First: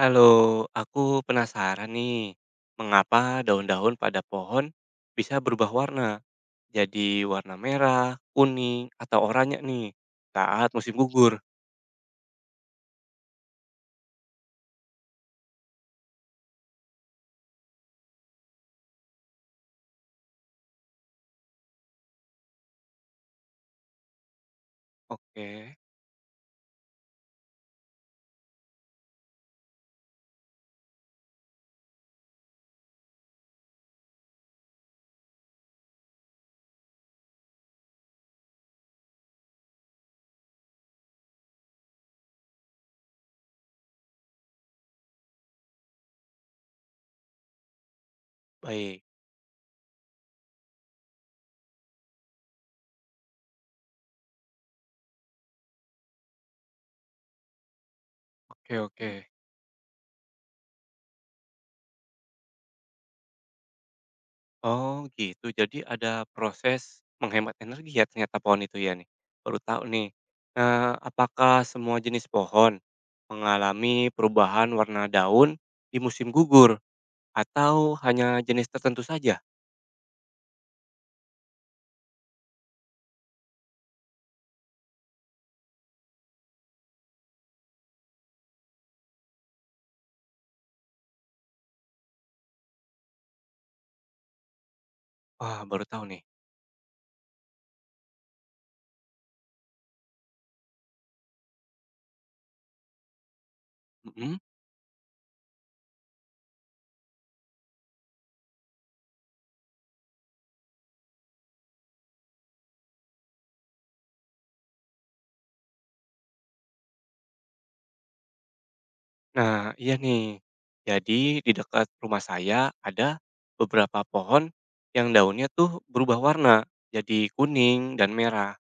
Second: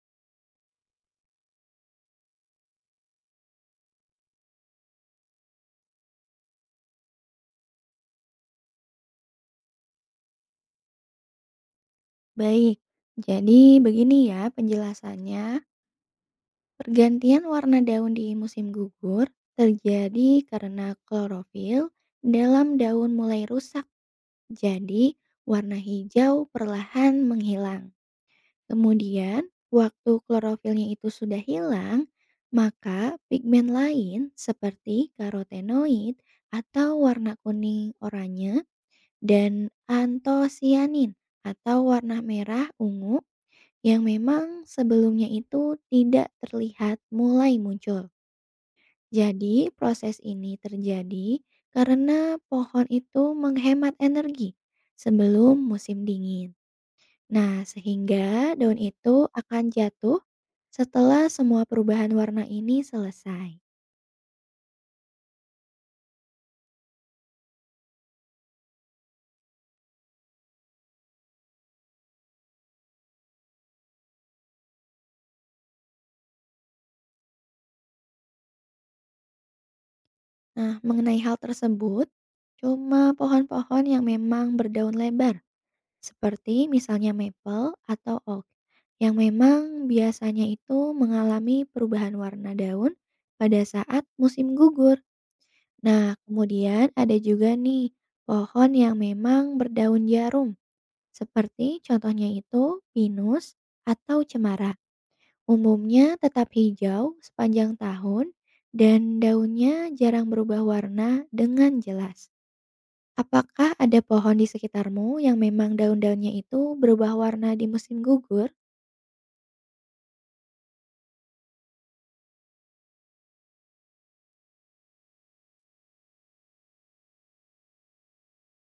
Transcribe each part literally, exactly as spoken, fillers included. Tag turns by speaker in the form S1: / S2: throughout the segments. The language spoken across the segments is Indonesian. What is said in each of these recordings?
S1: Halo, aku penasaran nih, mengapa daun-daun pada pohon bisa berubah warna? Jadi warna merah, kuning, atau oranye nih saat musim gugur.
S2: Baik, jadi begini ya penjelasannya. Pergantian warna daun di musim gugur terjadi karena klorofil dalam daun mulai rusak. Jadi,
S1: Oke,
S2: warna hijau perlahan menghilang. Kemudian, waktu klorofilnya itu sudah hilang, maka pigmen lain seperti karotenoid atau warna kuning oranye dan antosianin atau warna merah ungu yang memang sebelumnya itu tidak terlihat mulai muncul.
S1: baik.
S2: Jadi, proses ini terjadi karena pohon itu menghemat energi sebelum musim dingin. Nah, sehingga
S1: Oke,
S2: daun
S1: oke.
S2: itu akan jatuh setelah semua perubahan warna ini selesai.
S1: Oh, gitu. Jadi ada proses menghemat energi ya ternyata pohon itu ya nih. Baru tahu nih. Nah, apakah semua jenis pohon mengalami perubahan warna daun di musim gugur atau hanya jenis tertentu saja?
S2: Nah, mengenai hal tersebut, cuma pohon-pohon yang memang berdaun lebar seperti misalnya maple atau oak, yang memang biasanya itu mengalami perubahan warna daun pada saat musim gugur.
S1: Wah, baru tahu
S2: Nah,
S1: nih.
S2: kemudian ada juga nih pohon yang memang berdaun jarum, seperti contohnya itu pinus atau
S1: Mhm.
S2: cemara. Umumnya tetap hijau sepanjang tahun dan daunnya jarang berubah warna dengan jelas. Apakah ada pohon di sekitarmu yang memang daun-daunnya itu berubah warna di musim gugur?
S1: Nah, iya nih. Jadi di dekat rumah saya ada beberapa pohon yang daunnya tuh berubah warna, jadi kuning dan merah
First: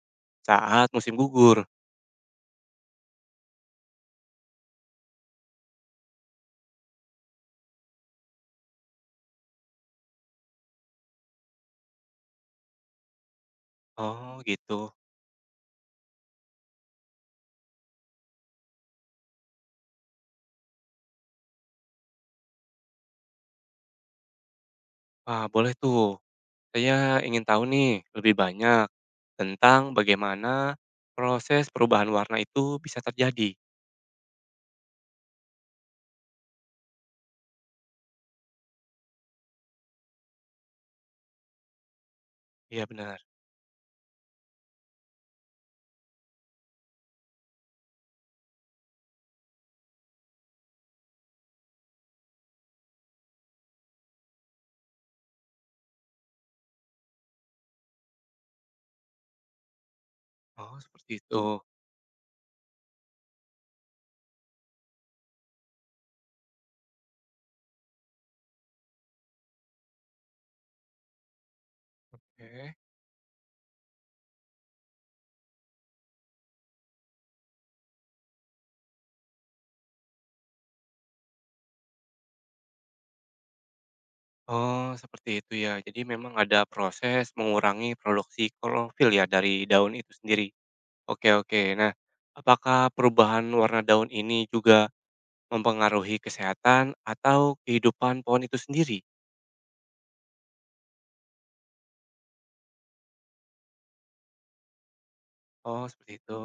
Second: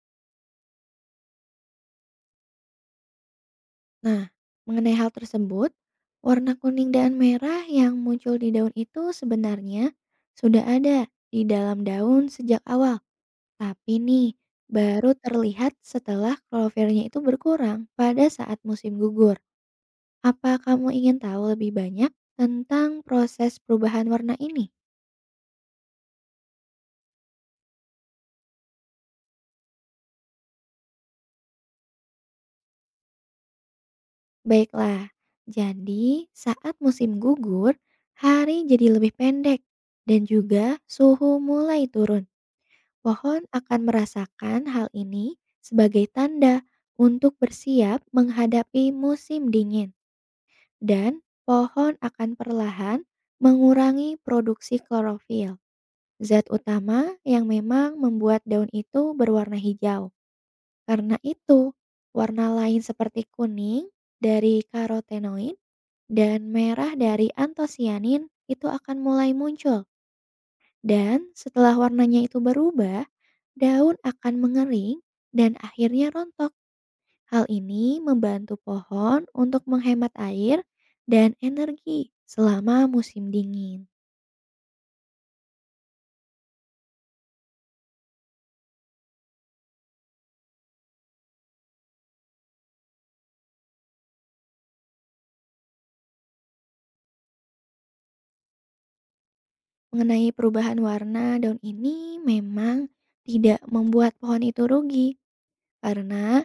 S1: saat musim gugur.
S2: Nah, mengenai hal tersebut, warna kuning dan merah yang muncul di daun itu sebenarnya sudah ada di dalam daun sejak awal. Tapi nih,
S1: Oh, gitu.
S2: baru terlihat setelah klorofilnya itu berkurang pada saat musim gugur. Apa kamu ingin tahu lebih banyak tentang proses perubahan warna ini?
S1: Wah, boleh tuh. Saya ingin tahu nih lebih banyak tentang bagaimana proses perubahan warna itu bisa terjadi.
S2: Baiklah, jadi saat musim gugur, hari jadi lebih pendek dan juga suhu mulai turun.
S1: Iya, benar.
S2: Pohon akan merasakan hal ini sebagai tanda untuk bersiap menghadapi musim dingin dan pohon akan perlahan mengurangi produksi klorofil, zat utama yang memang membuat daun itu berwarna hijau.
S1: Oh, seperti
S2: Karena
S1: itu.
S2: itu, warna lain seperti kuning dari karotenoid dan merah dari antosianin itu akan mulai muncul. Dan setelah warnanya itu
S1: Oke.
S2: berubah, daun akan mengering dan akhirnya rontok. Hal ini membantu pohon untuk menghemat air dan energi selama musim dingin.
S1: Oh, seperti itu ya. Jadi memang ada proses mengurangi produksi klorofil ya dari daun itu sendiri. Oke, oke. Nah, apakah perubahan warna daun ini juga mempengaruhi kesehatan atau kehidupan pohon itu sendiri?
S2: Mengenai perubahan warna daun ini memang tidak membuat pohon itu rugi
S1: Oh, seperti
S2: karena
S1: itu.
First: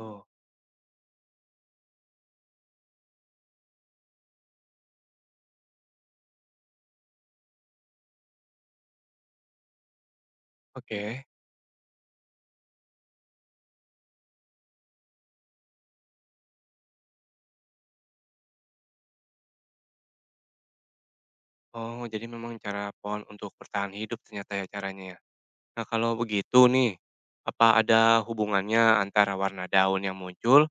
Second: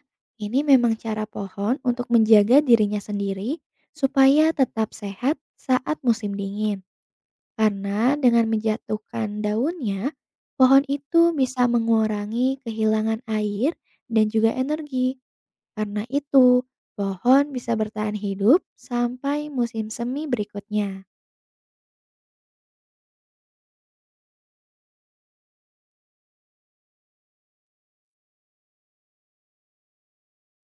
S2: ini memang cara pohon untuk menjaga dirinya sendiri supaya tetap sehat saat musim dingin. Karena dengan menjatuhkan daunnya, pohon
S1: Oke.
S2: itu bisa mengurangi kehilangan air dan juga energi. Karena itu, pohon bisa bertahan hidup sampai musim semi berikutnya.
S1: Oh, jadi memang cara pohon untuk bertahan hidup ternyata ya caranya ya. Nah, kalau begitu nih, apa ada hubungannya antara warna daun yang muncul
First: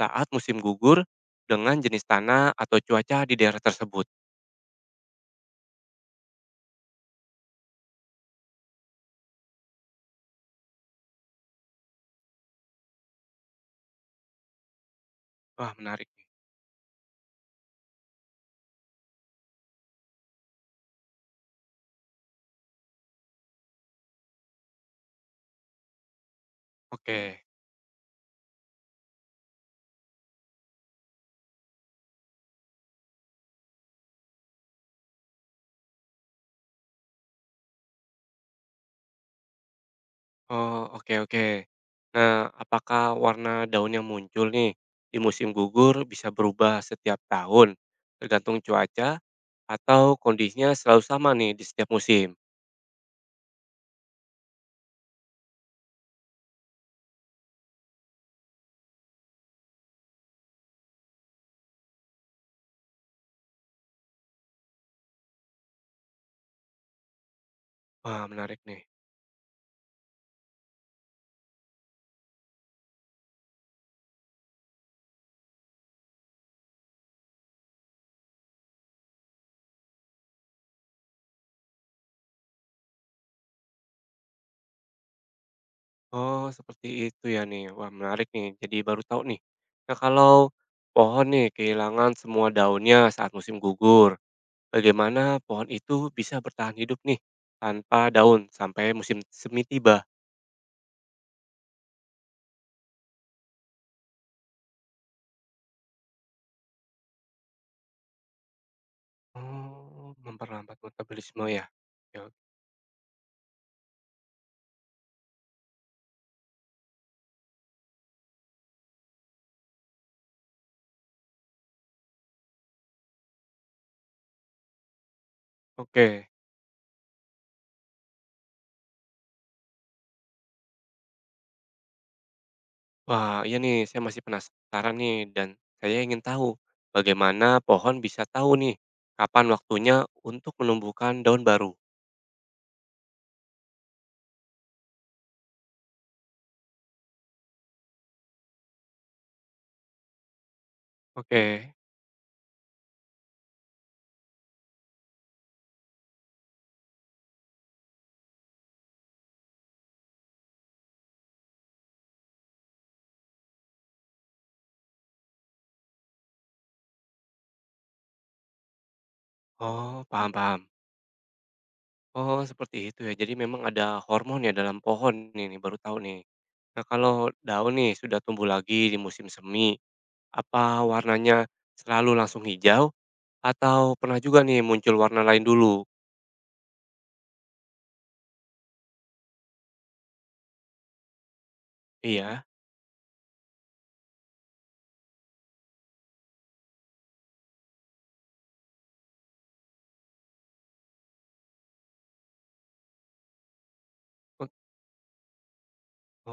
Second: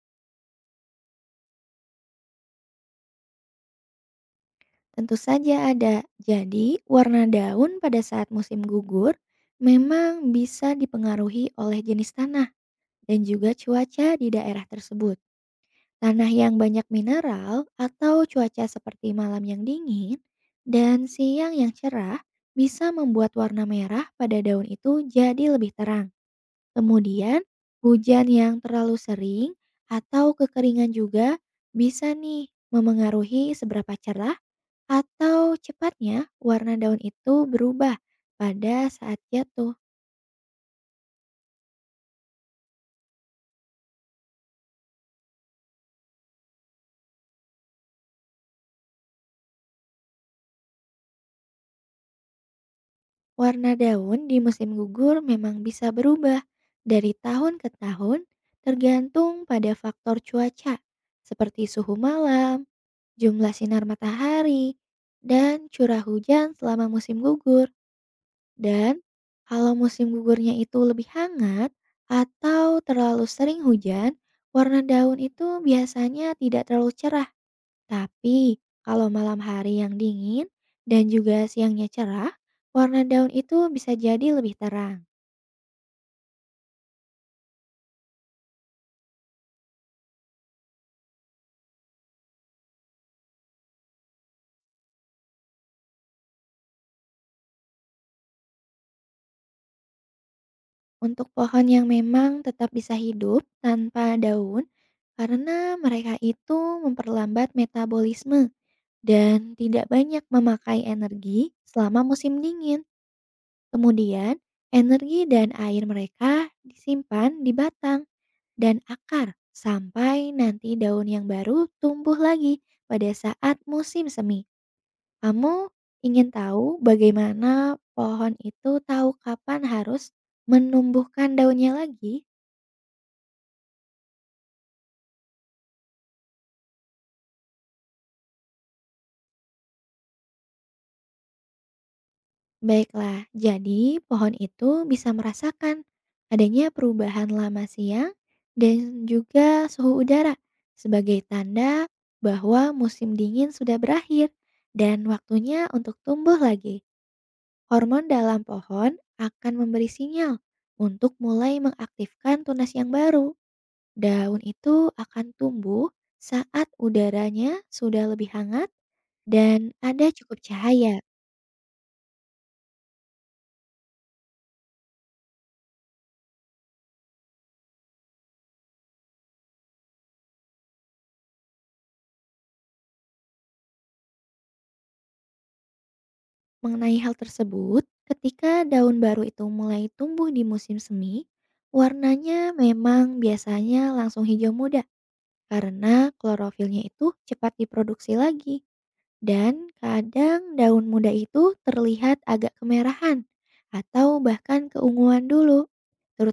S1: saat musim gugur dengan jenis tanah atau cuaca di daerah tersebut?
S2: Tentu saja ada. Jadi, warna daun pada saat musim gugur memang bisa dipengaruhi oleh jenis tanah dan juga cuaca di daerah tersebut.
S1: Wah, menarik nih.
S2: Tanah yang banyak mineral atau cuaca seperti malam yang dingin dan siang yang cerah bisa membuat warna merah pada daun itu jadi lebih terang. Kemudian,
S1: Oke.
S2: hujan yang terlalu sering atau kekeringan juga bisa nih memengaruhi seberapa cerah atau cepatnya warna daun itu berubah pada saat jatuh.
S1: Oh, oke, oke. Nah, apakah warna daun yang muncul nih di musim gugur bisa berubah setiap tahun, tergantung cuaca atau kondisinya selalu sama nih di setiap musim?
S2: Warna daun di musim gugur memang bisa berubah dari tahun ke tahun tergantung pada faktor cuaca seperti suhu malam, jumlah sinar matahari, dan curah hujan selama musim gugur.
S1: Wah, menarik nih.
S2: Dan kalau musim gugurnya itu lebih hangat atau terlalu sering hujan, warna daun itu biasanya tidak terlalu cerah. Tapi, kalau malam hari yang dingin dan juga siangnya cerah, warna daun itu bisa jadi lebih terang.
S1: Oh, seperti itu ya nih. Wah, menarik nih. Jadi baru tahu nih. Nah, kalau pohon nih kehilangan semua daunnya saat musim gugur, bagaimana pohon itu bisa bertahan hidup nih tanpa daun sampai musim semi tiba?
S2: Untuk pohon yang memang tetap bisa hidup tanpa daun, karena mereka itu memperlambat metabolisme dan tidak
S1: Oh,
S2: banyak
S1: memperlambat
S2: memakai
S1: metabolisme
S2: energi
S1: ya?
S2: selama
S1: Ya,
S2: musim dingin. Kemudian, energi dan air mereka disimpan di batang dan akar sampai nanti daun yang baru tumbuh lagi pada saat musim semi. Kamu
S1: oke.
S2: ingin tahu bagaimana pohon itu tahu kapan harus menumbuhkan daunnya lagi?
S1: Wah, iya nih saya masih penasaran nih dan saya ingin tahu bagaimana pohon bisa tahu nih kapan waktunya untuk menumbuhkan daun baru.
S2: Baiklah, jadi pohon itu bisa merasakan adanya perubahan lama siang dan juga suhu udara sebagai
S1: Oke.
S2: tanda bahwa musim dingin sudah berakhir dan waktunya untuk tumbuh lagi. Hormon dalam pohon akan memberi sinyal untuk mulai mengaktifkan tunas yang baru. Daun itu akan tumbuh saat udaranya sudah lebih hangat dan
S1: Oh,
S2: ada
S1: paham,
S2: cukup
S1: paham.
S2: cahaya.
S1: Oh, seperti itu ya. Jadi memang ada hormon ya dalam pohon nih, nih, baru tahu nih. Nah, kalau daun nih sudah tumbuh lagi di musim semi, apa warnanya selalu langsung hijau atau pernah juga nih muncul warna lain dulu?
S2: Mengenai hal tersebut, ketika daun baru itu mulai tumbuh di musim semi, warnanya
S1: Iya.
S2: memang biasanya langsung hijau muda karena klorofilnya itu cepat diproduksi lagi. Dan kadang daun muda itu terlihat agak kemerahan atau bahkan keunguan dulu,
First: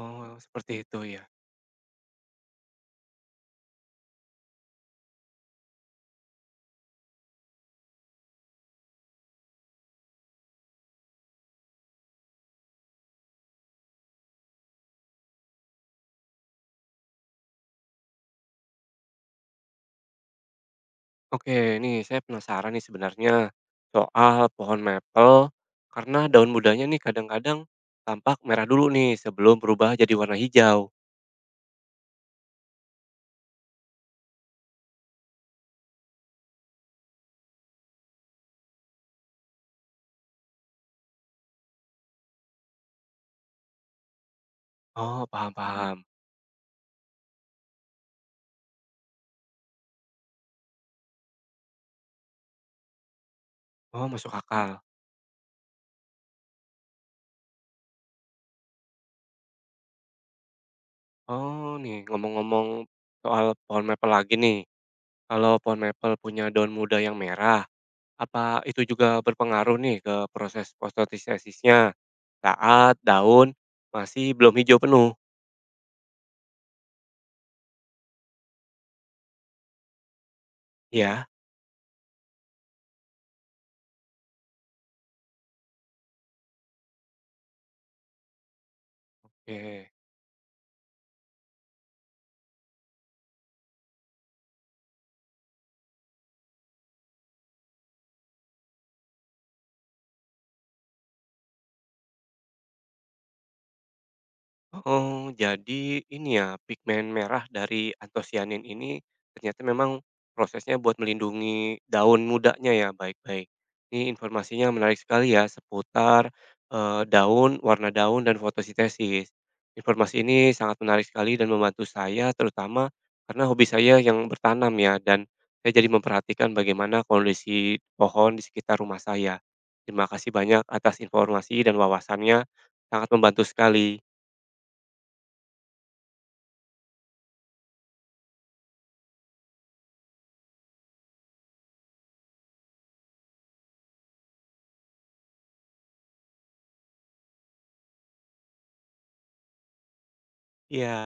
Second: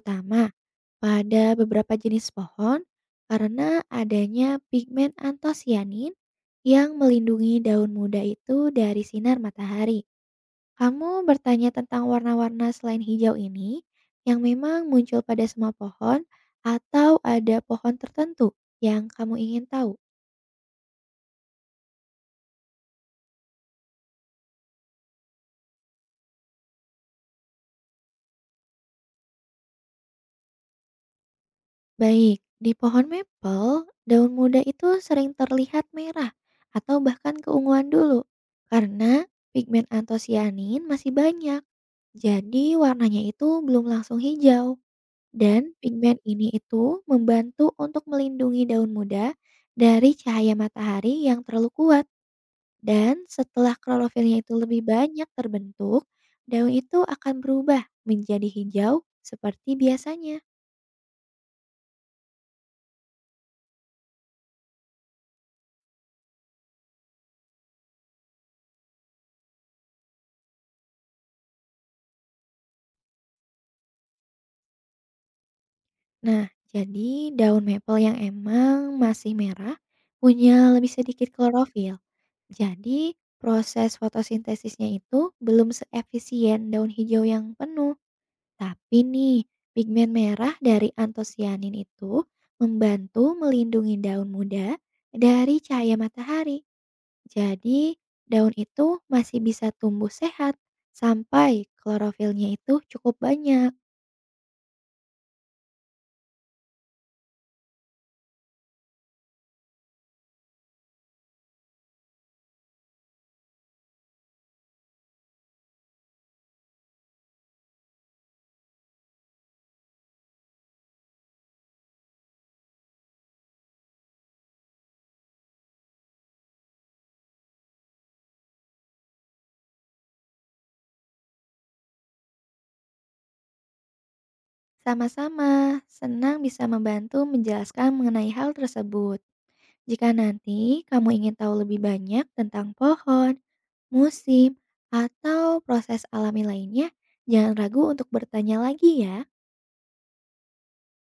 S1: Oh, seperti itu ya.
S2: pada beberapa jenis pohon karena adanya pigmen antosianin yang melindungi daun muda itu dari sinar matahari. Kamu bertanya tentang warna-warna selain hijau ini yang memang muncul pada semua pohon atau ada pohon tertentu yang kamu ingin tahu.
S1: Oke, ini saya penasaran nih sebenarnya soal pohon maple karena daun mudanya nih kadang-kadang tampak merah dulu nih sebelum berubah jadi warna hijau.
S2: Baik, di pohon maple, daun muda itu sering terlihat merah atau bahkan keunguan dulu karena pigmen antosianin masih banyak. Jadi warnanya itu belum langsung hijau
S1: Oh, mhm,
S2: dan
S1: paham-paham.
S2: pigmen ini itu membantu untuk melindungi daun muda dari cahaya matahari yang terlalu kuat dan setelah
S1: Oh, masuk
S2: klorofilnya itu
S1: akal.
S2: lebih banyak terbentuk, daun itu akan berubah menjadi hijau seperti biasanya.
S1: Oh, nih, ngomong-ngomong soal pohon maple lagi nih. Kalau pohon maple punya daun muda yang merah, apa itu juga berpengaruh nih ke proses fotosintesisnya saat daun masih belum hijau penuh?
S2: Nah, jadi daun maple yang emang masih merah punya lebih
S1: Ya.
S2: sedikit klorofil. Jadi proses fotosintesisnya itu belum seefisien daun hijau yang penuh. Tapi nih,
S1: Oke.
S2: pigmen merah dari antosianin itu membantu melindungi daun muda dari cahaya matahari. Jadi, daun itu masih bisa tumbuh sehat sampai klorofilnya itu cukup banyak.
S1: Oh, jadi ini ya, pigmen merah dari antosianin ini ternyata memang prosesnya buat melindungi daun mudanya ya, baik-baik. Ini informasinya menarik sekali ya seputar eh, daun, warna daun, dan fotosintesis. Informasi ini sangat menarik sekali dan membantu saya terutama karena hobi saya yang bertanam ya dan saya jadi memperhatikan bagaimana kondisi pohon di sekitar rumah saya. Terima kasih banyak atas informasi dan wawasannya, sangat membantu sekali.
S2: Sama-sama, senang bisa membantu menjelaskan mengenai hal tersebut. Jika nanti kamu ingin tahu lebih banyak tentang pohon, musim, atau proses alami lainnya, jangan ragu untuk bertanya lagi ya.
S1: Iya.